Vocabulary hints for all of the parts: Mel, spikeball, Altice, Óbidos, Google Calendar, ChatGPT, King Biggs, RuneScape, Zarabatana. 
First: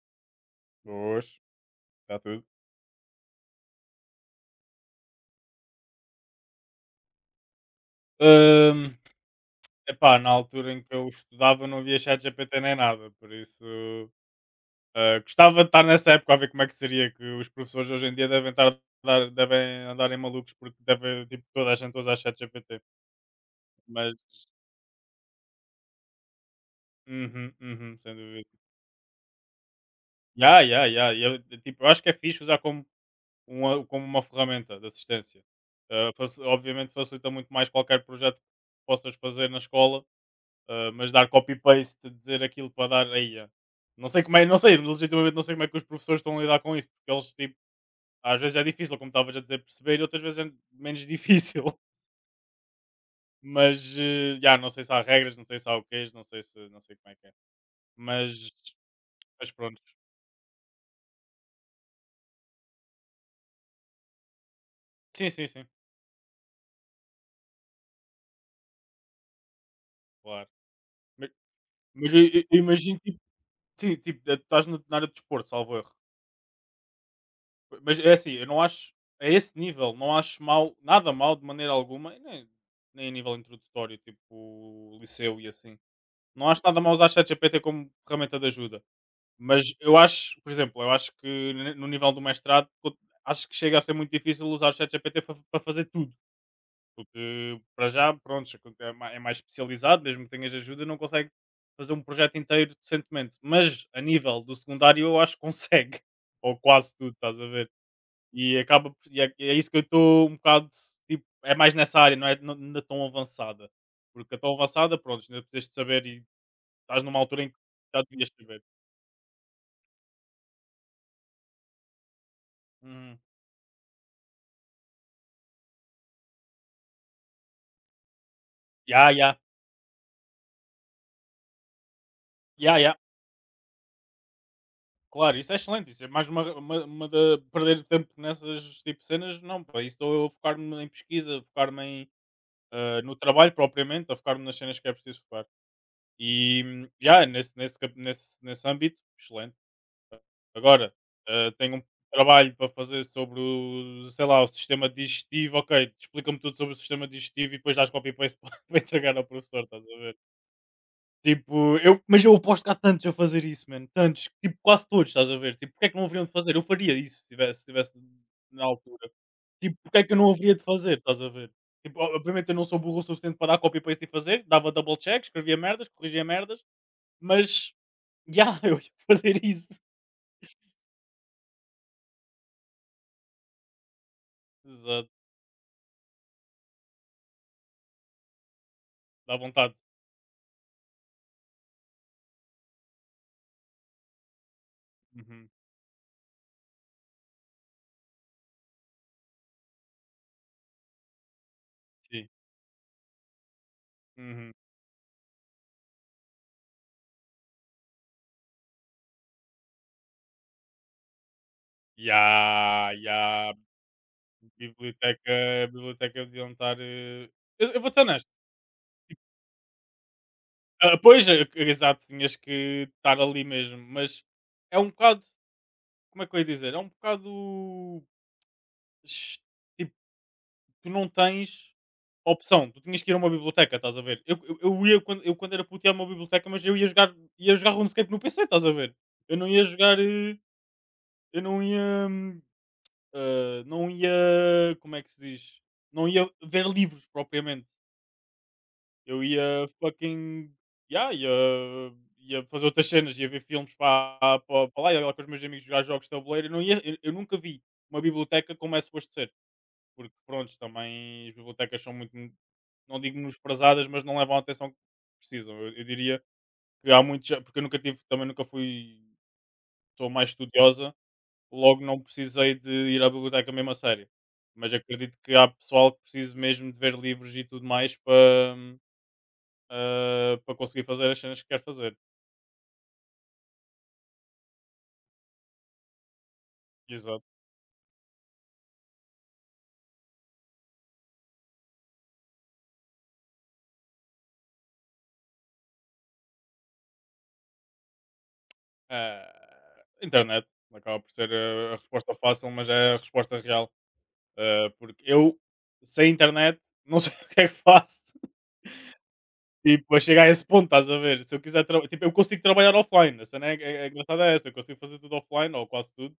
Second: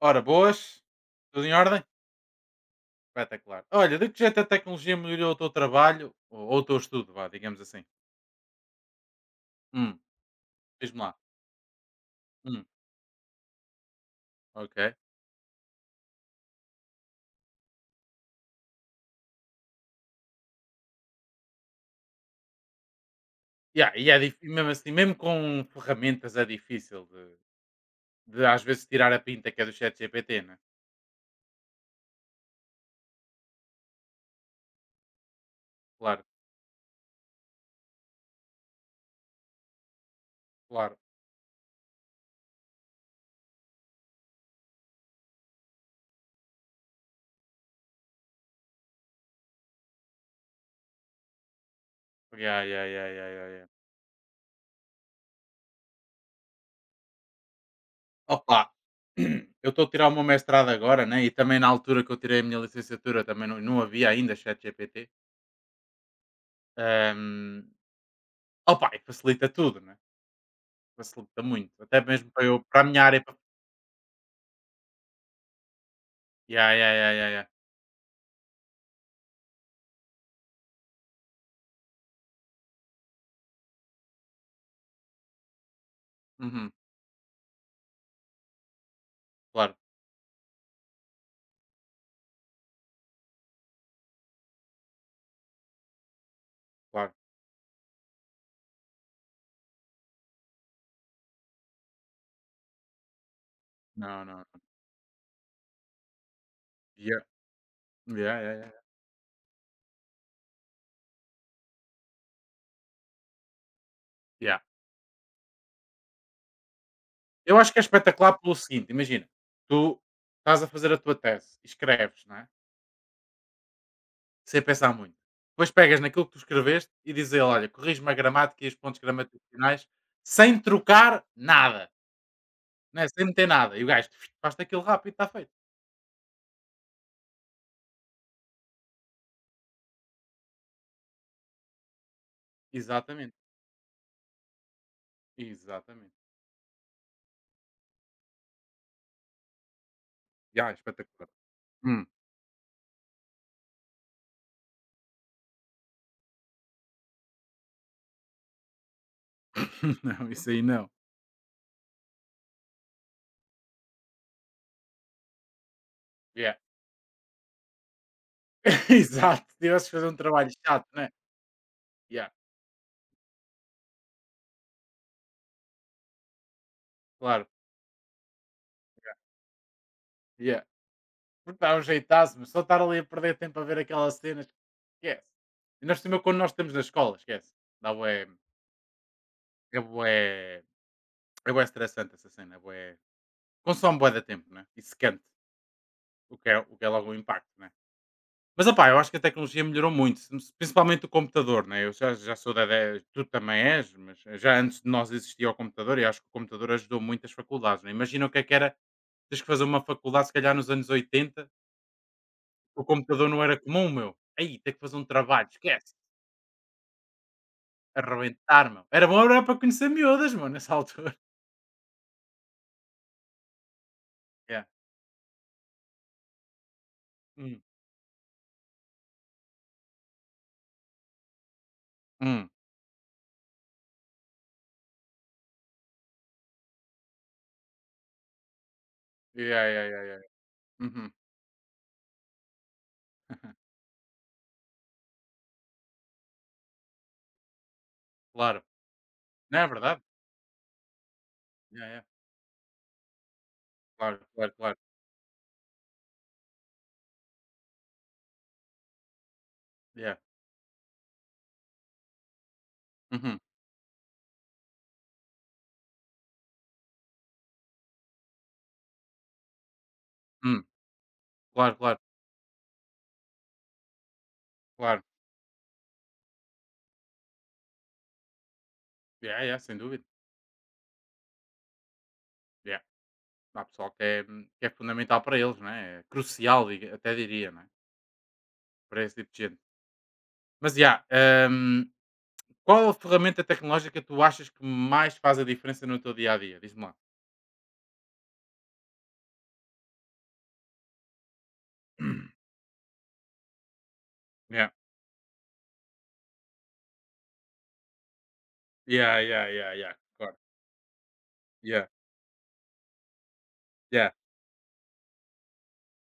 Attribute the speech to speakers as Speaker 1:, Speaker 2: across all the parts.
Speaker 1: Ora, boas.
Speaker 2: Boas,
Speaker 1: Tudo em ordem?
Speaker 2: está tudo.
Speaker 1: Espetacular. Olha, de que jeito a tecnologia melhorou o teu trabalho ou o teu estudo, vá, digamos assim?
Speaker 2: Hum,
Speaker 1: Hum,
Speaker 2: Epá, na altura em que
Speaker 1: diz-me
Speaker 2: eu
Speaker 1: lá.
Speaker 2: estudava não havia chat GPT
Speaker 1: Hum,
Speaker 2: nem nada, por isso
Speaker 1: ok.
Speaker 2: gostava de estar nessa época a ver como é que seria que os professores hoje em dia devem estar devem andarem malucos porque devem tipo toda a gente usar chat GPT.
Speaker 1: Yeah, e
Speaker 2: Mas
Speaker 1: é difícil, mesmo assim, mesmo com ferramentas é difícil de,
Speaker 2: uhum, uhum, sem
Speaker 1: de
Speaker 2: dúvida.
Speaker 1: às vezes tirar a pinta que é do chat GPT, né?
Speaker 2: Ya, ya, ya, e eu, tipo, eu acho que é fixe usar como uma ferramenta de assistência.
Speaker 1: Claro,
Speaker 2: Obviamente facilita muito mais qualquer projeto que possas fazer na escola.
Speaker 1: claro.
Speaker 2: Mas dar copy-paste, dizer aquilo para dar aí. Ah. Não sei como é, não sei, legitimamente não sei como é que os professores estão a lidar com isso, porque eles tipo, às vezes é difícil, como estavas a dizer, perceber, e outras vezes é menos difícil.
Speaker 1: Yeah, yeah, yeah, yeah, yeah, yeah.
Speaker 2: Mas já não sei se há regras, não sei se há o que não sei se não sei como é que é. Mas,
Speaker 1: Opa,
Speaker 2: mas
Speaker 1: eu
Speaker 2: pronto.
Speaker 1: estou a tirar o meu mestrado agora, né? E também na altura que eu tirei a minha licenciatura também não havia ainda chat GPT.
Speaker 2: Sim, sim, sim,
Speaker 1: Ahm, Opa, e facilita tudo, né?
Speaker 2: claro. Mas,
Speaker 1: Facilita muito. Até
Speaker 2: mas
Speaker 1: mesmo para
Speaker 2: eu
Speaker 1: eu para a
Speaker 2: imagino
Speaker 1: minha
Speaker 2: tipo,
Speaker 1: área pa
Speaker 2: sim, tipo, estás na área de desporto, salvo erro.
Speaker 1: yeah, yeah, yeah, yeah, yeah.
Speaker 2: Mas é assim, eu não acho a esse nível, não acho mal, nada mal de maneira alguma, e nem a nível introdutório, tipo liceu e assim. Não acho
Speaker 1: Uhum.
Speaker 2: nada mal usar ChatGPT como ferramenta de ajuda. Mas
Speaker 1: Claro,
Speaker 2: eu acho, por exemplo, eu acho que no nível do mestrado, acho que chega a ser muito difícil usar o ChatGPT para fazer tudo.
Speaker 1: claro.
Speaker 2: Porque para já, pronto, é é mais especializado, mesmo que tenhas ajuda, não consegue fazer um projeto inteiro decentemente. Mas a
Speaker 1: Não, não,
Speaker 2: nível
Speaker 1: não.
Speaker 2: do secundário, eu acho que consegue. Ou quase tudo,
Speaker 1: Yeah.
Speaker 2: estás a ver?
Speaker 1: Yeah, yeah,
Speaker 2: E
Speaker 1: yeah.
Speaker 2: acaba por e é é isso que eu estou um bocado tipo, é mais nessa área, não é na tão avançada. Porque a tão
Speaker 1: Yeah.
Speaker 2: avançada, pronto, ainda precisas de saber e estás numa altura em que
Speaker 1: Eu acho que é
Speaker 2: já devias
Speaker 1: espetacular pelo
Speaker 2: saber.
Speaker 1: seguinte, imagina, tu estás a fazer a tua tese, escreves, não é?
Speaker 2: Uhum.
Speaker 1: Sem pensar muito. Depois pegas naquilo que tu escreveste e dizes a ele, olha, corrige-me a gramática e os pontos
Speaker 2: Ya, ya.
Speaker 1: gramaticionais sem trocar nada,
Speaker 2: Ya, ya.
Speaker 1: né? Sem meter nada. E o gajo faz aquilo rápido e está
Speaker 2: Claro,
Speaker 1: feito.
Speaker 2: isso é excelente, isso é mais uma da perder tempo nessas, tipo, cenas, não, para isso estou eu a focar-me em pesquisa, a focar-me em, no
Speaker 1: Exatamente,
Speaker 2: trabalho propriamente, a focar-me nas cenas que é preciso focar.
Speaker 1: exatamente.
Speaker 2: E, ya, nesse âmbito, excelente.
Speaker 1: Yeah,
Speaker 2: Agora,
Speaker 1: espetacular.
Speaker 2: tenho um
Speaker 1: Hum.
Speaker 2: trabalho para fazer sobre o, sei lá, o sistema digestivo, ok, explica-me tudo sobre o sistema digestivo e depois dás copy-paste para entregar ao professor, estás a ver?
Speaker 1: Não, isso aí não.
Speaker 2: Tipo, eu, mas eu aposto que há tantos a fazer isso, mano, tantos, tipo, quase todos, estás a ver? Tipo, porque é que não haveriam de
Speaker 1: Yeah.
Speaker 2: fazer? Eu faria isso se tivesse, se tivesse na altura.
Speaker 1: Exato, se
Speaker 2: Tipo,
Speaker 1: tivesses que
Speaker 2: porque é
Speaker 1: fazer
Speaker 2: que
Speaker 1: um
Speaker 2: eu não
Speaker 1: trabalho
Speaker 2: haveria de
Speaker 1: chato,
Speaker 2: fazer,
Speaker 1: né?
Speaker 2: estás a ver? Tipo,
Speaker 1: Yeah,
Speaker 2: obviamente eu não sou burro o suficiente para dar copy-paste e fazer, dava double check, escrevia merdas, corrigia merdas,
Speaker 1: claro,
Speaker 2: mas, já, eu ia fazer isso.
Speaker 1: yeah. Porque dá um jeitaço, mas só estar ali a perder tempo a ver aquelas cenas,
Speaker 2: Exato,
Speaker 1: esquece. E nós também, quando nós estamos na escola, esquece. Dá bué,
Speaker 2: dá vontade.
Speaker 1: é bué, é bué estressante essa cena, é bué, consome bué de tempo, né? E secante,
Speaker 2: Uhum.
Speaker 1: o que é logo um impacto, né? Mas, opá, eu acho que a tecnologia melhorou muito, se- principalmente o computador, né? Eu já,
Speaker 2: Sim.
Speaker 1: já sou da... Tu também és, mas
Speaker 2: Uhum.
Speaker 1: já antes de nós existia o computador e acho que o computador ajudou muito as faculdades, né? Imagina o que é que era. Tens que fazer uma faculdade, se calhar nos anos 80,
Speaker 2: E
Speaker 1: o
Speaker 2: há, e
Speaker 1: computador não
Speaker 2: há
Speaker 1: era comum, meu. Aí, ter que fazer um
Speaker 2: biblioteca,
Speaker 1: trabalho, esquece.
Speaker 2: biblioteca deviam estar. Eu vou ser honesto.
Speaker 1: Arrebentar, meu. Era bom era para conhecer miúdas, mano, nessa
Speaker 2: Ah,
Speaker 1: altura.
Speaker 2: pois, exato, tinhas que estar ali mesmo, mas
Speaker 1: Yeah.
Speaker 2: é um bocado. Como é que eu ia dizer? É um bocado.
Speaker 1: Hum.
Speaker 2: ch- Tipo, tu não tens
Speaker 1: Hum.
Speaker 2: opção. Tu tinhas que ir a uma biblioteca, estás a ver? Eu ia, quando, eu quando era puto, ia a uma biblioteca, mas eu ia jogar RuneScape no PC, estás a ver? Eu não ia
Speaker 1: Yeah, yeah,
Speaker 2: jogar.
Speaker 1: yeah, yeah. Uhum.
Speaker 2: Eu não ia. Ah, não ia, como é que se diz? Não ia ver livros propriamente.
Speaker 1: Claro.
Speaker 2: Eu
Speaker 1: Não é
Speaker 2: ia
Speaker 1: verdade?
Speaker 2: fucking. Yeah, ia,
Speaker 1: Yeah, yeah.
Speaker 2: ia fazer outras cenas, ia ver filmes
Speaker 1: Claro,
Speaker 2: para,
Speaker 1: claro,
Speaker 2: para,
Speaker 1: claro.
Speaker 2: lá, ia lá com os meus amigos jogar jogos de tabuleiro. Eu, não ia, eu nunca vi uma biblioteca como é suposto ser, porque
Speaker 1: Yeah.
Speaker 2: pronto, também as bibliotecas são muito, não digo
Speaker 1: Uhum.
Speaker 2: menosprezadas, mas não levam a atenção que precisam. Eu diria que há muitos, porque eu nunca tive, também nunca fui, estou mais
Speaker 1: Hum.
Speaker 2: estudiosa,
Speaker 1: Claro,
Speaker 2: logo
Speaker 1: claro,
Speaker 2: não precisei de ir à biblioteca mesmo a sério. Mas
Speaker 1: claro.
Speaker 2: acredito que há pessoal que precisa mesmo de ver livros e tudo mais para,
Speaker 1: Yeah, yeah, sem dúvida.
Speaker 2: para conseguir fazer as cenas que quer fazer.
Speaker 1: Yeah. Há pessoal que é fundamental para eles, não é? É crucial, diga- até
Speaker 2: Exato.
Speaker 1: diria, não é? Para esse tipo de gente. Mas, yeah, hum, qual a ferramenta tecnológica tu achas que mais faz a diferença no teu dia a dia? Diz-me lá.
Speaker 2: Ah, internet. Acaba por ser a resposta fácil, mas é a resposta real.
Speaker 1: Yeah.
Speaker 2: Porque eu, sem internet, não sei o que é que faço.
Speaker 1: Yeah, yeah, yeah, yeah.
Speaker 2: Tipo, a chegar a
Speaker 1: Claro.
Speaker 2: esse ponto, estás a ver? Se eu quiser
Speaker 1: Yeah.
Speaker 2: trabalhar, tipo, eu consigo trabalhar offline. A cena é
Speaker 1: Yeah.
Speaker 2: engraçada é essa, eu consigo fazer tudo offline, ou quase tudo.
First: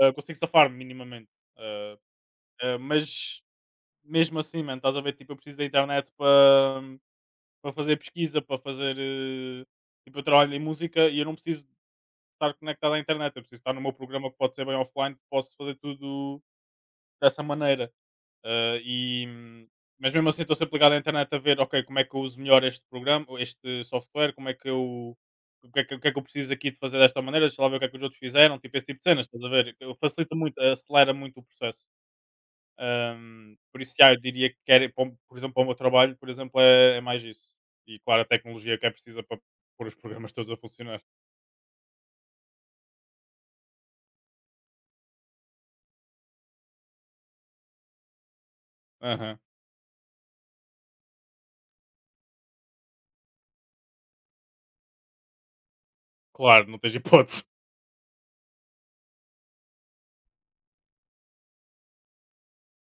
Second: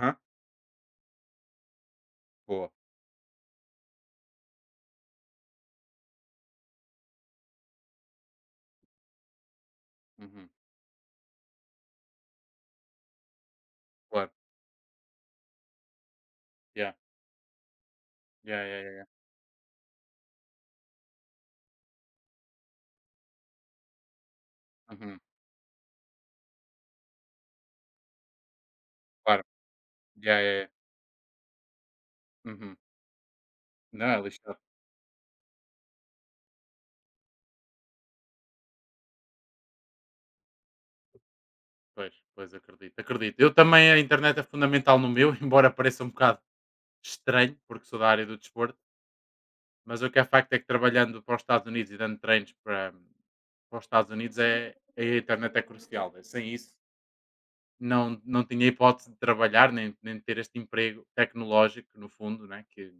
Speaker 2: Ah, consigo safar-me minimamente. Ah,
Speaker 1: Boa.
Speaker 2: mas mesmo assim, mano, estás a ver? Tipo, eu preciso da internet para fazer pesquisa, para fazer. Tipo, eu
Speaker 1: Uhum.
Speaker 2: trabalho em música e eu não preciso estar conectado à internet, eu preciso estar no meu programa
Speaker 1: Claro.
Speaker 2: que pode ser bem offline, que posso fazer tudo
Speaker 1: Yeah.
Speaker 2: dessa maneira.
Speaker 1: Yeah, yeah,
Speaker 2: Eh,
Speaker 1: yeah, yeah.
Speaker 2: e, hum, mas mesmo assim, estou sempre ligado à internet a ver, ok, como é que eu uso melhor este programa, ou este software, como é que eu.
Speaker 1: Uhum.
Speaker 2: O que é que eu preciso aqui de fazer desta maneira? Deixa lá ver o que é que os outros fizeram, tipo esse tipo de cenas,
Speaker 1: Claro.
Speaker 2: estás a ver? Facilita
Speaker 1: Yeah,
Speaker 2: muito,
Speaker 1: yeah, yeah.
Speaker 2: acelera muito o processo.
Speaker 1: Uhum.
Speaker 2: Por isso,
Speaker 1: Não,
Speaker 2: já, eu
Speaker 1: é
Speaker 2: diria
Speaker 1: lixado.
Speaker 2: que quer, para por exemplo, para o meu trabalho, por exemplo, é mais isso. E claro, a tecnologia que é precisa para pôr os programas todos a funcionar.
Speaker 1: Pois, pois acredito, acredito. Eu também a internet é fundamental no meu, embora pareça um bocado estranho, porque sou da área do desporto,
Speaker 2: Aham.
Speaker 1: mas o que é facto é que trabalhando para os Estados Unidos e dando treinos para, para os Estados Unidos é, a internet é crucial, né? Sem
Speaker 2: Claro,
Speaker 1: isso
Speaker 2: não tens hipótese.
Speaker 1: não, não tinha hipótese de trabalhar, nem de ter este emprego tecnológico, no fundo, né, que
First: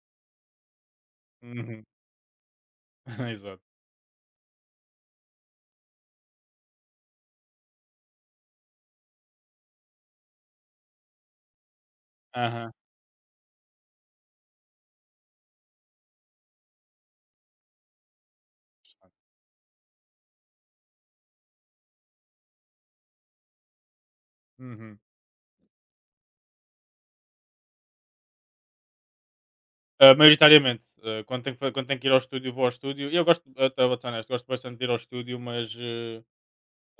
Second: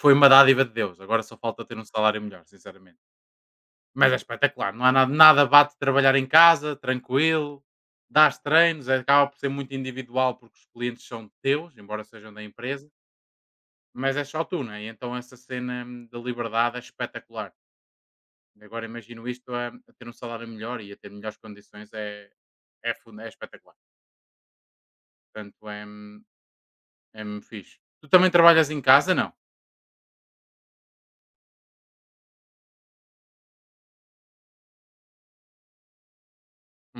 Speaker 1: foi uma dádiva de Deus, agora só falta ter um
Speaker 2: Uhum.
Speaker 1: salário melhor, sinceramente.
Speaker 2: Exato.
Speaker 1: Mas é espetacular, não há nada, nada bate trabalhar em casa, tranquilo, dás treinos, acaba por ser muito individual, porque os clientes são teus, embora sejam da
Speaker 2: Aham.
Speaker 1: empresa, mas é só tu, né, e então essa cena da liberdade é espetacular. Agora imagino isto a ter um salário melhor e a ter melhores condições é é fun é espetacular,
Speaker 2: Uhum.
Speaker 1: portanto, é é mesmo fixe. Tu também trabalhas em casa? Não?
Speaker 2: Maioritariamente, quando tenho que ir ao estúdio, vou ao estúdio. E eu gosto, eu estava honesto, gosto bastante de ir ao estúdio, mas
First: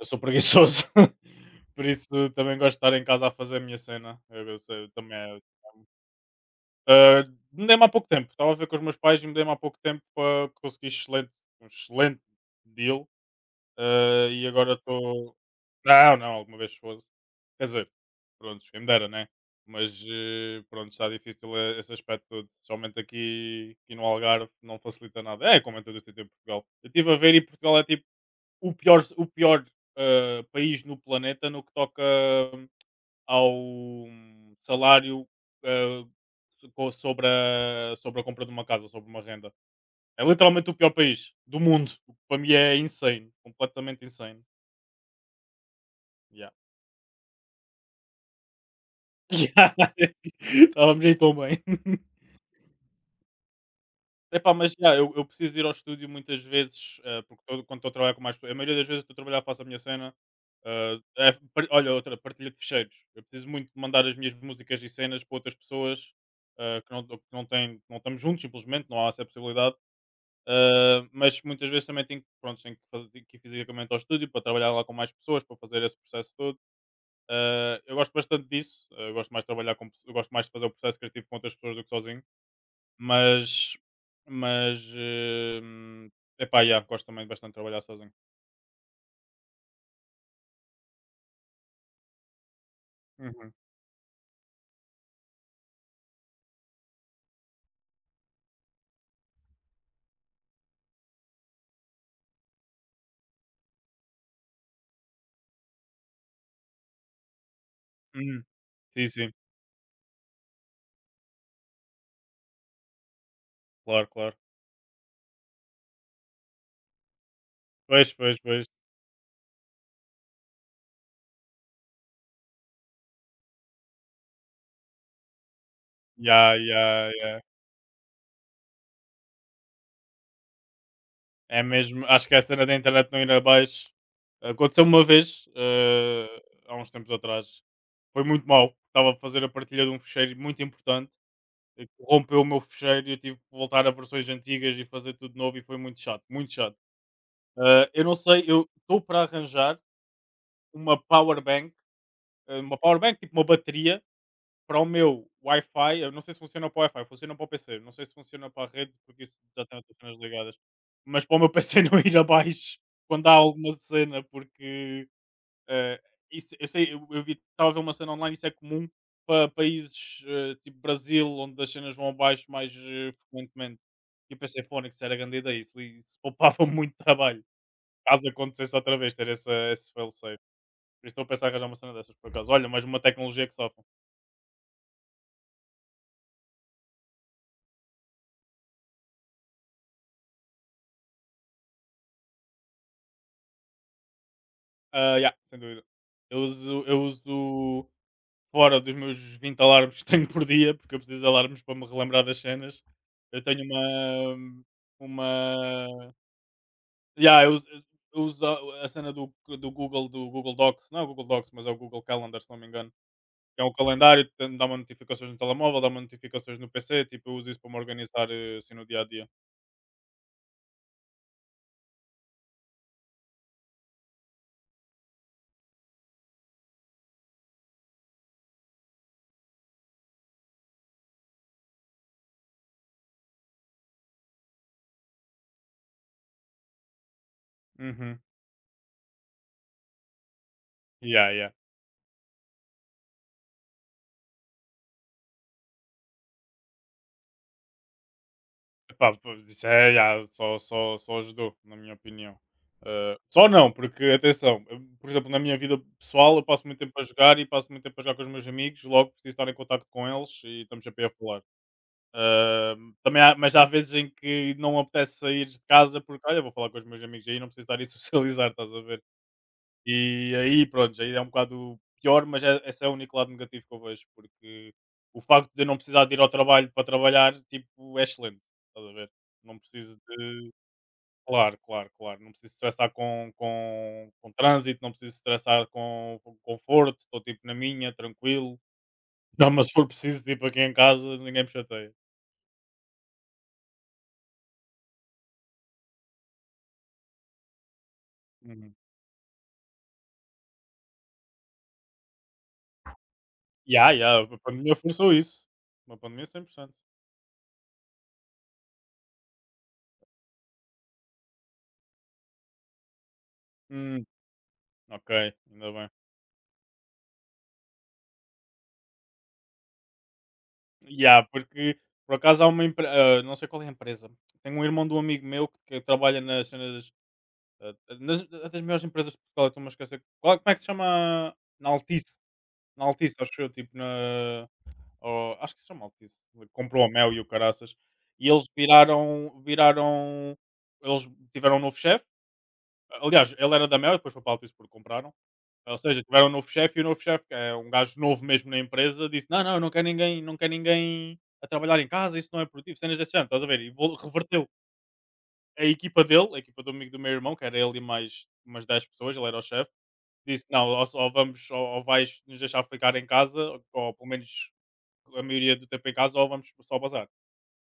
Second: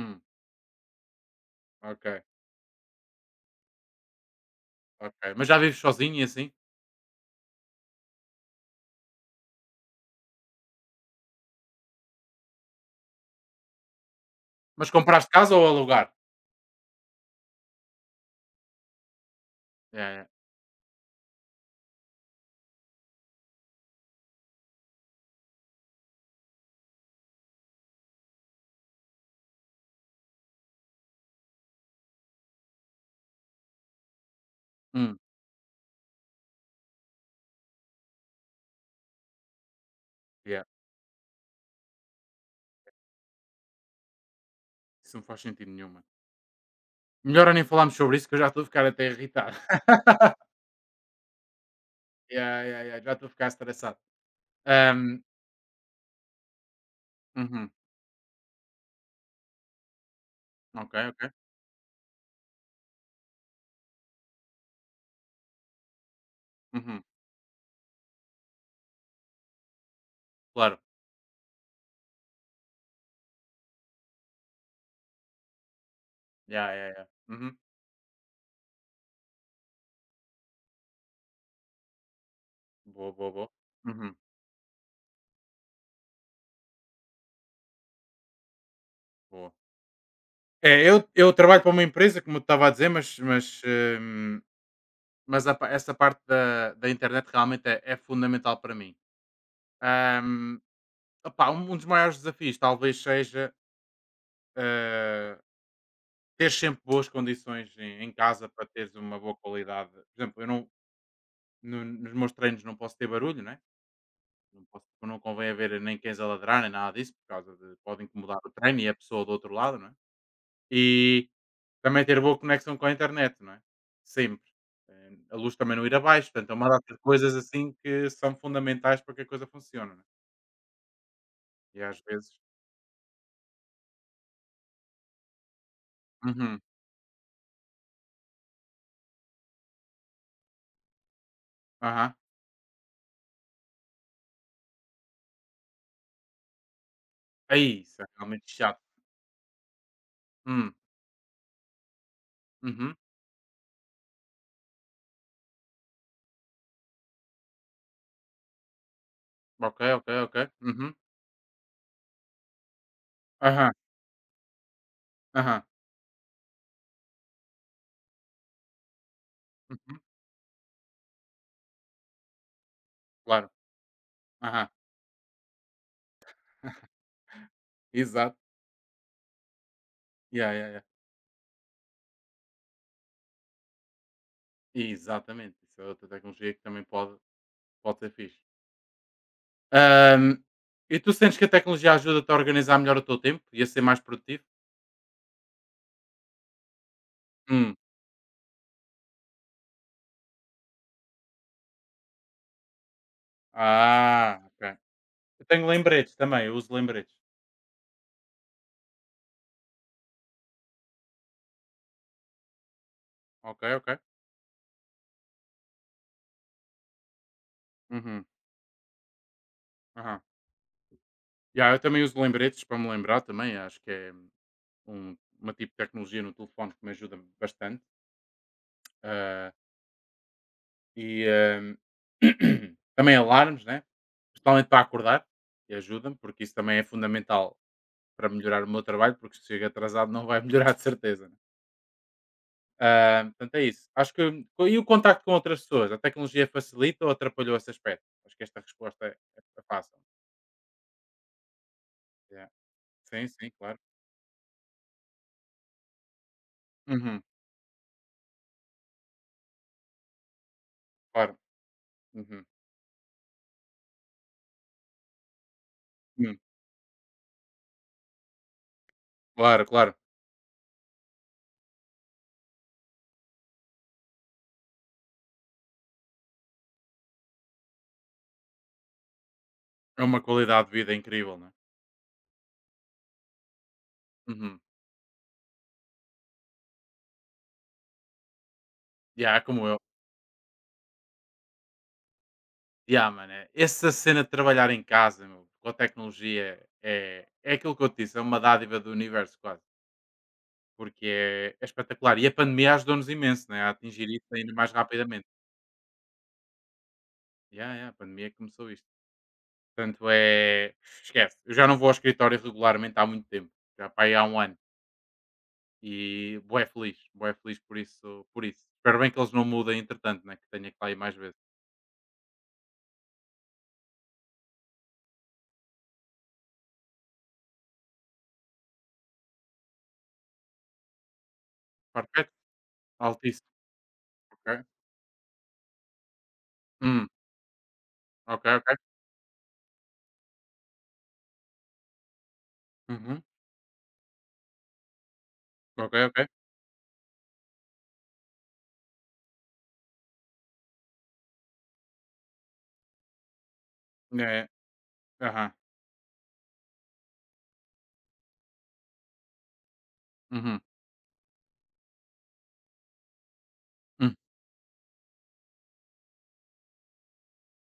Speaker 2: eu sou preguiçoso. Por
Speaker 1: ok,
Speaker 2: isso também gosto de estar em casa a fazer a minha cena. Eu sei, também
Speaker 1: ok.
Speaker 2: é
Speaker 1: Mas já vives sozinho e assim?
Speaker 2: Ah, mudei-me há pouco tempo. Estava a ver com os meus pais e mudei-me há pouco tempo para conseguir excelente, um excelente deal. Ah, e agora
Speaker 1: Mas compraste
Speaker 2: estou.
Speaker 1: casa ou alugar?
Speaker 2: Não, não, alguma vez fosse. Quer dizer, pronto, quem me dera, né? Mas
Speaker 1: Yeah, yeah.
Speaker 2: pronto, está difícil esse aspecto todo. Somente aqui, aqui no Algarve não facilita nada. É, como em todo este tempo Portugal. Eu estive a ver e Portugal é tipo o pior país no planeta no que toca ao
Speaker 1: Hum,
Speaker 2: salário, ah, sobre sobre a compra de uma casa, sobre uma renda. É
Speaker 1: yeah.
Speaker 2: literalmente o pior país do mundo. O que para mim é insane, completamente insane.
Speaker 1: Isso não faz sentido nenhuma.
Speaker 2: Yeah.
Speaker 1: Melhor é nem falarmos sobre isso que eu já estou a ficar até irritado.
Speaker 2: Yeah. Estávamos aí tão bem.
Speaker 1: Yeah, yeah, yeah. Já estou a ficar estressado.
Speaker 2: Epá, mas já,
Speaker 1: Ahm,
Speaker 2: eu preciso ir ao estúdio muitas vezes, porque
Speaker 1: uhum,
Speaker 2: quando estou a trabalhar com mais pessoas, a maioria das vezes estou a trabalhar, faço a minha cena.
Speaker 1: ok, ok.
Speaker 2: É olha, outra, partilha de fecheiros. Eu preciso muito de mandar as minhas músicas e cenas para outras pessoas
Speaker 1: Uhum,
Speaker 2: que não, têm, não estamos juntos, simplesmente, não há essa possibilidade.
Speaker 1: claro.
Speaker 2: Ah, mas muitas vezes também tenho, pronto, tenho que, fazer, tenho que ir fisicamente ao estúdio para trabalhar lá com mais pessoas, para fazer esse processo todo.
Speaker 1: Yeah, yeah, yeah. Uhum.
Speaker 2: Ah, eu gosto bastante disso, eu gosto mais de trabalhar com eu gosto mais de fazer o processo criativo com outras pessoas do que sozinho,
Speaker 1: Boa, boa, boa.
Speaker 2: mas,
Speaker 1: Uhum,
Speaker 2: mas hum, epá, yeah, gosto também bastante de trabalhar sozinho.
Speaker 1: boa. É, eu trabalho para uma empresa, como eu estava a dizer, mas,
Speaker 2: Uhum.
Speaker 1: mas, mas a pa- essa parte da internet realmente é, é fundamental para mim. Ahm, Opá, um dos maiores desafios talvez seja, eh, ter sempre boas condições em
Speaker 2: Uhum.
Speaker 1: casa para teres
Speaker 2: Sim,
Speaker 1: uma
Speaker 2: sim,
Speaker 1: boa qualidade. Por exemplo, eu não, no nos meus treinos não posso ter barulho, né,
Speaker 2: claro, claro.
Speaker 1: não posso, não convém haver nem cães a ladrar nem nada disso, por causa de pode
Speaker 2: Pois,
Speaker 1: incomodar
Speaker 2: pois,
Speaker 1: o
Speaker 2: pois.
Speaker 1: treino e a pessoa do outro lado, não é? E também ter boa conexão com a internet, não é? Sempre. A luz também não ir abaixo, portanto, é
Speaker 2: Yeah,
Speaker 1: uma data de
Speaker 2: yeah,
Speaker 1: coisas
Speaker 2: yeah.
Speaker 1: assim que são fundamentais para que a coisa funcione, não é?
Speaker 2: É
Speaker 1: E às
Speaker 2: mesmo, acho que
Speaker 1: vezes
Speaker 2: a cena da internet não ir abaixo. Aconteceu uma vez,
Speaker 1: uhum.
Speaker 2: há uns tempos atrás, foi muito mau. Estava a fazer a partilha de um fecheiro muito importante. E
Speaker 1: Aham.
Speaker 2: corrompeu o meu fecheiro e eu tive que voltar a versões antigas e fazer tudo de novo e foi muito chato, muito chato.
Speaker 1: É
Speaker 2: Ah,
Speaker 1: isso,
Speaker 2: eu
Speaker 1: é
Speaker 2: não
Speaker 1: realmente
Speaker 2: sei, eu
Speaker 1: chato.
Speaker 2: estou para arranjar
Speaker 1: Hum,
Speaker 2: uma power bank, uma
Speaker 1: uhum.
Speaker 2: power bank, tipo uma bateria, para o meu Wi-Fi. Eu não sei se funciona para o Wi-Fi, funciona para o PC. Não sei se funciona para a rede, porque isso já tem
Speaker 1: Ok,
Speaker 2: outras
Speaker 1: ok,
Speaker 2: cenas
Speaker 1: ok.
Speaker 2: ligadas.
Speaker 1: Uhum.
Speaker 2: Mas para o meu PC não ir abaixo quando há
Speaker 1: Aham,
Speaker 2: alguma cena, porque
Speaker 1: aham.
Speaker 2: eh, isso, eu sei, eu vi, estava a ver uma cena online, isso é comum para
Speaker 1: Uhum.
Speaker 2: países tipo Brasil, onde as cenas vão abaixo mais
Speaker 1: Claro.
Speaker 2: frequentemente. E eu pensei,
Speaker 1: Aham.
Speaker 2: pô, isso era a grande ideia, isso, isso poupava muito trabalho. Caso
Speaker 1: Exato.
Speaker 2: acontecesse outra vez, ter essa esse fail-safe.
Speaker 1: Yeah, yeah, yeah.
Speaker 2: Por isso estou a pensar em arranjar uma cena dessas, por acaso. Olha, mais uma tecnologia que sofre.
Speaker 1: Exatamente. Isso é outra tecnologia que também pode, pode ser fixe. Ahm, e tu sentes que a tecnologia ajuda-te a organizar melhor o teu tempo e a ser mais produtivo?
Speaker 2: Ah, yeah, sem dúvida. Eu
Speaker 1: Hum.
Speaker 2: uso fora dos meus 20 alarmes que tenho por dia, porque eu preciso de alarmes para me relembrar das cenas. Eu tenho
Speaker 1: Ah, ok. Eu tenho
Speaker 2: uma
Speaker 1: lembretes também, eu uso lembretes.
Speaker 2: Yeah, eu uso a cena do Google Docs, não é o Google Docs, mas é o Google Calendar, se não me engano.
Speaker 1: Ok,
Speaker 2: É um
Speaker 1: ok.
Speaker 2: calendário dá-me notificações no telemóvel, dá-me notificações no PC, tipo, eu uso isso para me
Speaker 1: Uhum.
Speaker 2: organizar assim no dia a dia.
Speaker 1: Aham. Yeah, eu também uso lembretes para me lembrar também. Acho que é um- uma tipo de tecnologia no telefone que me ajuda bastante. Ah, e também alarmes, né? Principalmente para acordar, e ajuda-me, porque isso também é fundamental
Speaker 2: Uhum.
Speaker 1: para melhorar o meu trabalho, porque se chega atrasado não vai melhorar de certeza,
Speaker 2: Yeah,
Speaker 1: né?
Speaker 2: yeah.
Speaker 1: Ah, portanto, é isso. Acho que e o contacto com outras pessoas? A tecnologia facilita ou atrapalhou esse aspecto? Acho que esta resposta
Speaker 2: Epá,
Speaker 1: é,
Speaker 2: pô,
Speaker 1: é
Speaker 2: isso é,
Speaker 1: fácil.
Speaker 2: yeah, só ajudou, na minha opinião.
Speaker 1: Yeah.
Speaker 2: Eh,
Speaker 1: Sim,
Speaker 2: só
Speaker 1: sim,
Speaker 2: não,
Speaker 1: claro.
Speaker 2: porque, atenção, eu, por exemplo, na minha vida pessoal, eu passo muito tempo a
Speaker 1: Uhum,
Speaker 2: jogar e passo muito tempo a jogar com os meus amigos, logo preciso estar em contato com eles e estamos sempre a
Speaker 1: claro.
Speaker 2: falar.
Speaker 1: Uhum,
Speaker 2: Ah, mas há vezes em que não apetece sair de casa porque,
Speaker 1: uhum.
Speaker 2: olha, vou falar com os meus amigos aí, não preciso estar aí a socializar, estás a ver?
Speaker 1: Claro, claro.
Speaker 2: E aí, pronto, aí é um bocado pior, mas é, esse é o único lado negativo que eu vejo, porque o facto de eu não precisar de ir ao trabalho para trabalhar, tipo, é excelente, estás a ver? Não preciso
Speaker 1: É uma
Speaker 2: de.
Speaker 1: qualidade de vida incrível, né?
Speaker 2: Claro, claro, claro. Não preciso estressar com
Speaker 1: Uhum.
Speaker 2: trânsito, não preciso estressar com conforto, estou tipo na minha, tranquilo.
Speaker 1: Yeah,
Speaker 2: Não,
Speaker 1: como
Speaker 2: mas se
Speaker 1: eu.
Speaker 2: for preciso, tipo aqui em casa, ninguém me chateia.
Speaker 1: Ya, mano, é- essa cena de trabalhar em casa meu, com a tecnologia é, é aquilo que eu te disse, é uma
Speaker 2: Uhum.
Speaker 1: dádiva do universo quase, porque é, é espetacular. E a pandemia ajudou-nos imenso né, a
Speaker 2: Ya,
Speaker 1: atingir
Speaker 2: ya,
Speaker 1: isso
Speaker 2: a
Speaker 1: ainda mais
Speaker 2: pandemia forçou
Speaker 1: rapidamente.
Speaker 2: isso. Uma pandemia 100%.
Speaker 1: Ya, ya, a pandemia começou isto. Portanto, é. Esquece. Eu já não vou ao escritório regularmente há muito tempo, já para
Speaker 2: Hum,
Speaker 1: aí há um ano.
Speaker 2: ok, ainda bem.
Speaker 1: E boé feliz por isso, por isso. Espero bem que eles não mudem, entretanto, né, que tenha que lá ir mais
Speaker 2: Ya,
Speaker 1: vezes.
Speaker 2: porque por acaso há uma empre não sei qual é a empresa. Tenho um irmão de um amigo meu que trabalha nas cenas, ah, nas das melhores empresas de Portugal, eu estou-me a esquecer. Qual como é que se chama? Na Altice.
Speaker 1: Perfeito,
Speaker 2: Na Altice, acho eu,
Speaker 1: altíssimo,
Speaker 2: tipo na,
Speaker 1: ok.
Speaker 2: ou acho que se chama Altice. Comprou a
Speaker 1: Hum,
Speaker 2: Mel e o caraças. E
Speaker 1: ok,
Speaker 2: eles
Speaker 1: ok.
Speaker 2: viraram viraram eles tiveram um novo chefe.
Speaker 1: Uhum,
Speaker 2: Aliás, ele era da Mel e depois foi para a Altice porque compraram. Ou
Speaker 1: ok,
Speaker 2: seja, tiveram
Speaker 1: ok.
Speaker 2: um novo chefe e o novo chefe, que é um gajo novo mesmo na empresa, disse: "Não, não," não quer ninguém, não quer ninguém a trabalhar em casa, isso não é produtivo, cenas desse género, estás a ver? E
Speaker 1: É,
Speaker 2: reverteu
Speaker 1: aham.
Speaker 2: a equipa dele, a equipa do amigo do meu irmão, que era ele e mais umas 10 pessoas, ele era o chefe, disse:
Speaker 1: Uhum.
Speaker 2: "Não, ou vamos, ou vais nos deixar ficar em casa, ou pelo
Speaker 1: Hum,
Speaker 2: menos a maioria do tempo em casa, ou vamos só bazar."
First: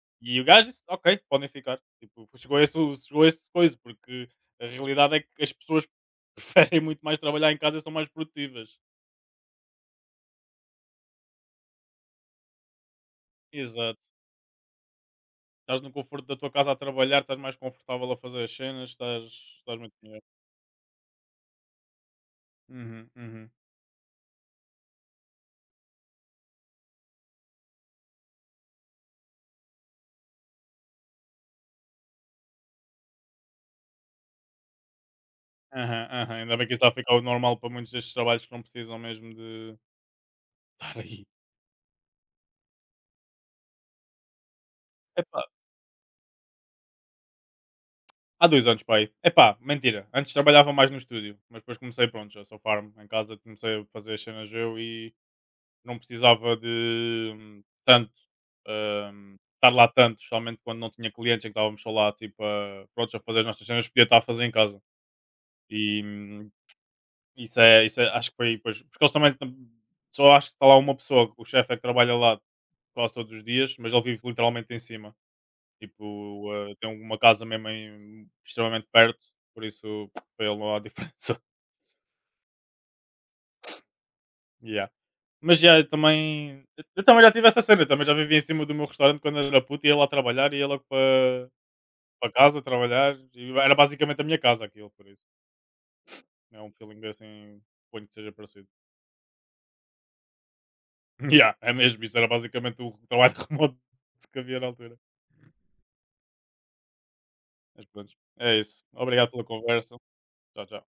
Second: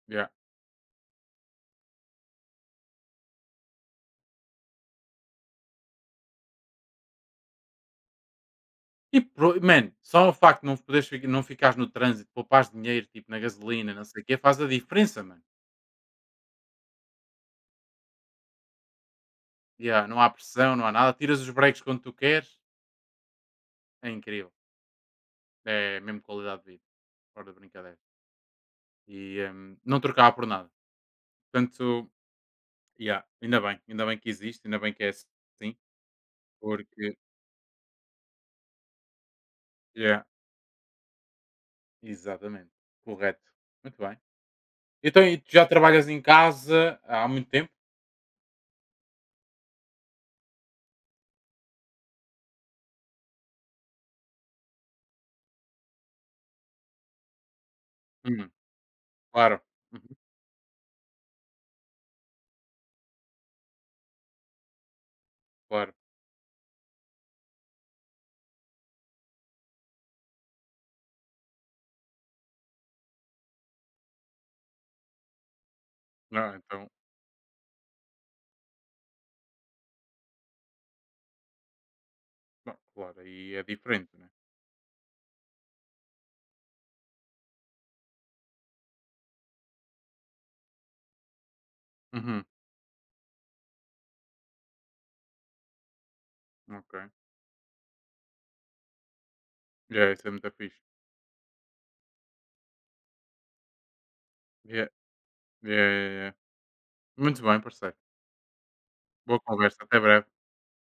Speaker 1: yeah.
Speaker 2: E o gajo disse: "Ok, podem ficar." Tipo, chegou esse coisa, porque a realidade é que as pessoas preferem muito mais trabalhar em casa e são mais produtivas.
Speaker 1: E, pro- man, só o facto de não, poderes, fi- não ficares no trânsito, poupares dinheiro, tipo, na gasolina,
Speaker 2: Exato.
Speaker 1: não sei o quê, faz a diferença, mano.
Speaker 2: Estás no conforto da tua casa a trabalhar, estás mais confortável a fazer as cenas, estás, estás muito
Speaker 1: Yeah, não
Speaker 2: melhor.
Speaker 1: há pressão, não há nada. Tiras os breaks quando tu queres.
Speaker 2: Uhum, uhum.
Speaker 1: É incrível. É mesmo qualidade de vida. Fora de brincadeira. E não trocava por nada. Portanto, yeah, ainda bem. Ainda bem que existe, ainda bem que é assim.
Speaker 2: Aham, aham. Ainda bem que isso está a ficar
Speaker 1: Porque,
Speaker 2: o normal para muitos destes trabalhos que não precisam mesmo de
Speaker 1: yeah,
Speaker 2: estar aí.
Speaker 1: exatamente. Correto. Muito bem. Então, e
Speaker 2: Epá,
Speaker 1: tu já trabalhas em casa há muito tempo?
Speaker 2: há 2 anos, pai. Epá, mentira. Antes trabalhava mais no estúdio, mas depois comecei, pronto, já sou farm. Em casa comecei a fazer as cenas eu e não precisava de tanto,
Speaker 1: Hum, claro.
Speaker 2: estar lá
Speaker 1: Uhum,
Speaker 2: tanto, especialmente quando não tinha clientes, em que estávamos só lá, tipo, a, pronto, a fazer as nossas cenas, podia estar a fazer em casa.
Speaker 1: claro.
Speaker 2: E hum, isso é acho que foi pois, porque eles também tam só acho que está lá uma pessoa, o chefe é que trabalha lá quase todos os dias, mas ele vive literalmente em cima. Tipo,
Speaker 1: Não, então
Speaker 2: tem uma casa mesmo em extremamente perto, por isso para ele não há diferença.
Speaker 1: bom, claro, aí é diferente, né?
Speaker 2: Yeah. Mas já eu também eu também já tive essa cena, eu também já vivia em cima do meu restaurante quando era puto, ia lá trabalhar, ia logo para para
Speaker 1: Uhum,
Speaker 2: casa trabalhar, e era basicamente a minha casa aquilo, por isso. É um
Speaker 1: ok.
Speaker 2: feeling assim, suponho que seja parecido.
Speaker 1: Yeah, isso é muito fixe.
Speaker 2: Yeah, é mesmo, isso era basicamente o trabalho remoto que havia na
Speaker 1: Yeah,
Speaker 2: altura.
Speaker 1: yeah, yeah, yeah. Muito bem,
Speaker 2: Mas
Speaker 1: parceiro.
Speaker 2: pronto, é isso. Obrigado
Speaker 1: Boa
Speaker 2: pela
Speaker 1: conversa,
Speaker 2: conversa.
Speaker 1: até breve.
Speaker 2: Tchau, tchau.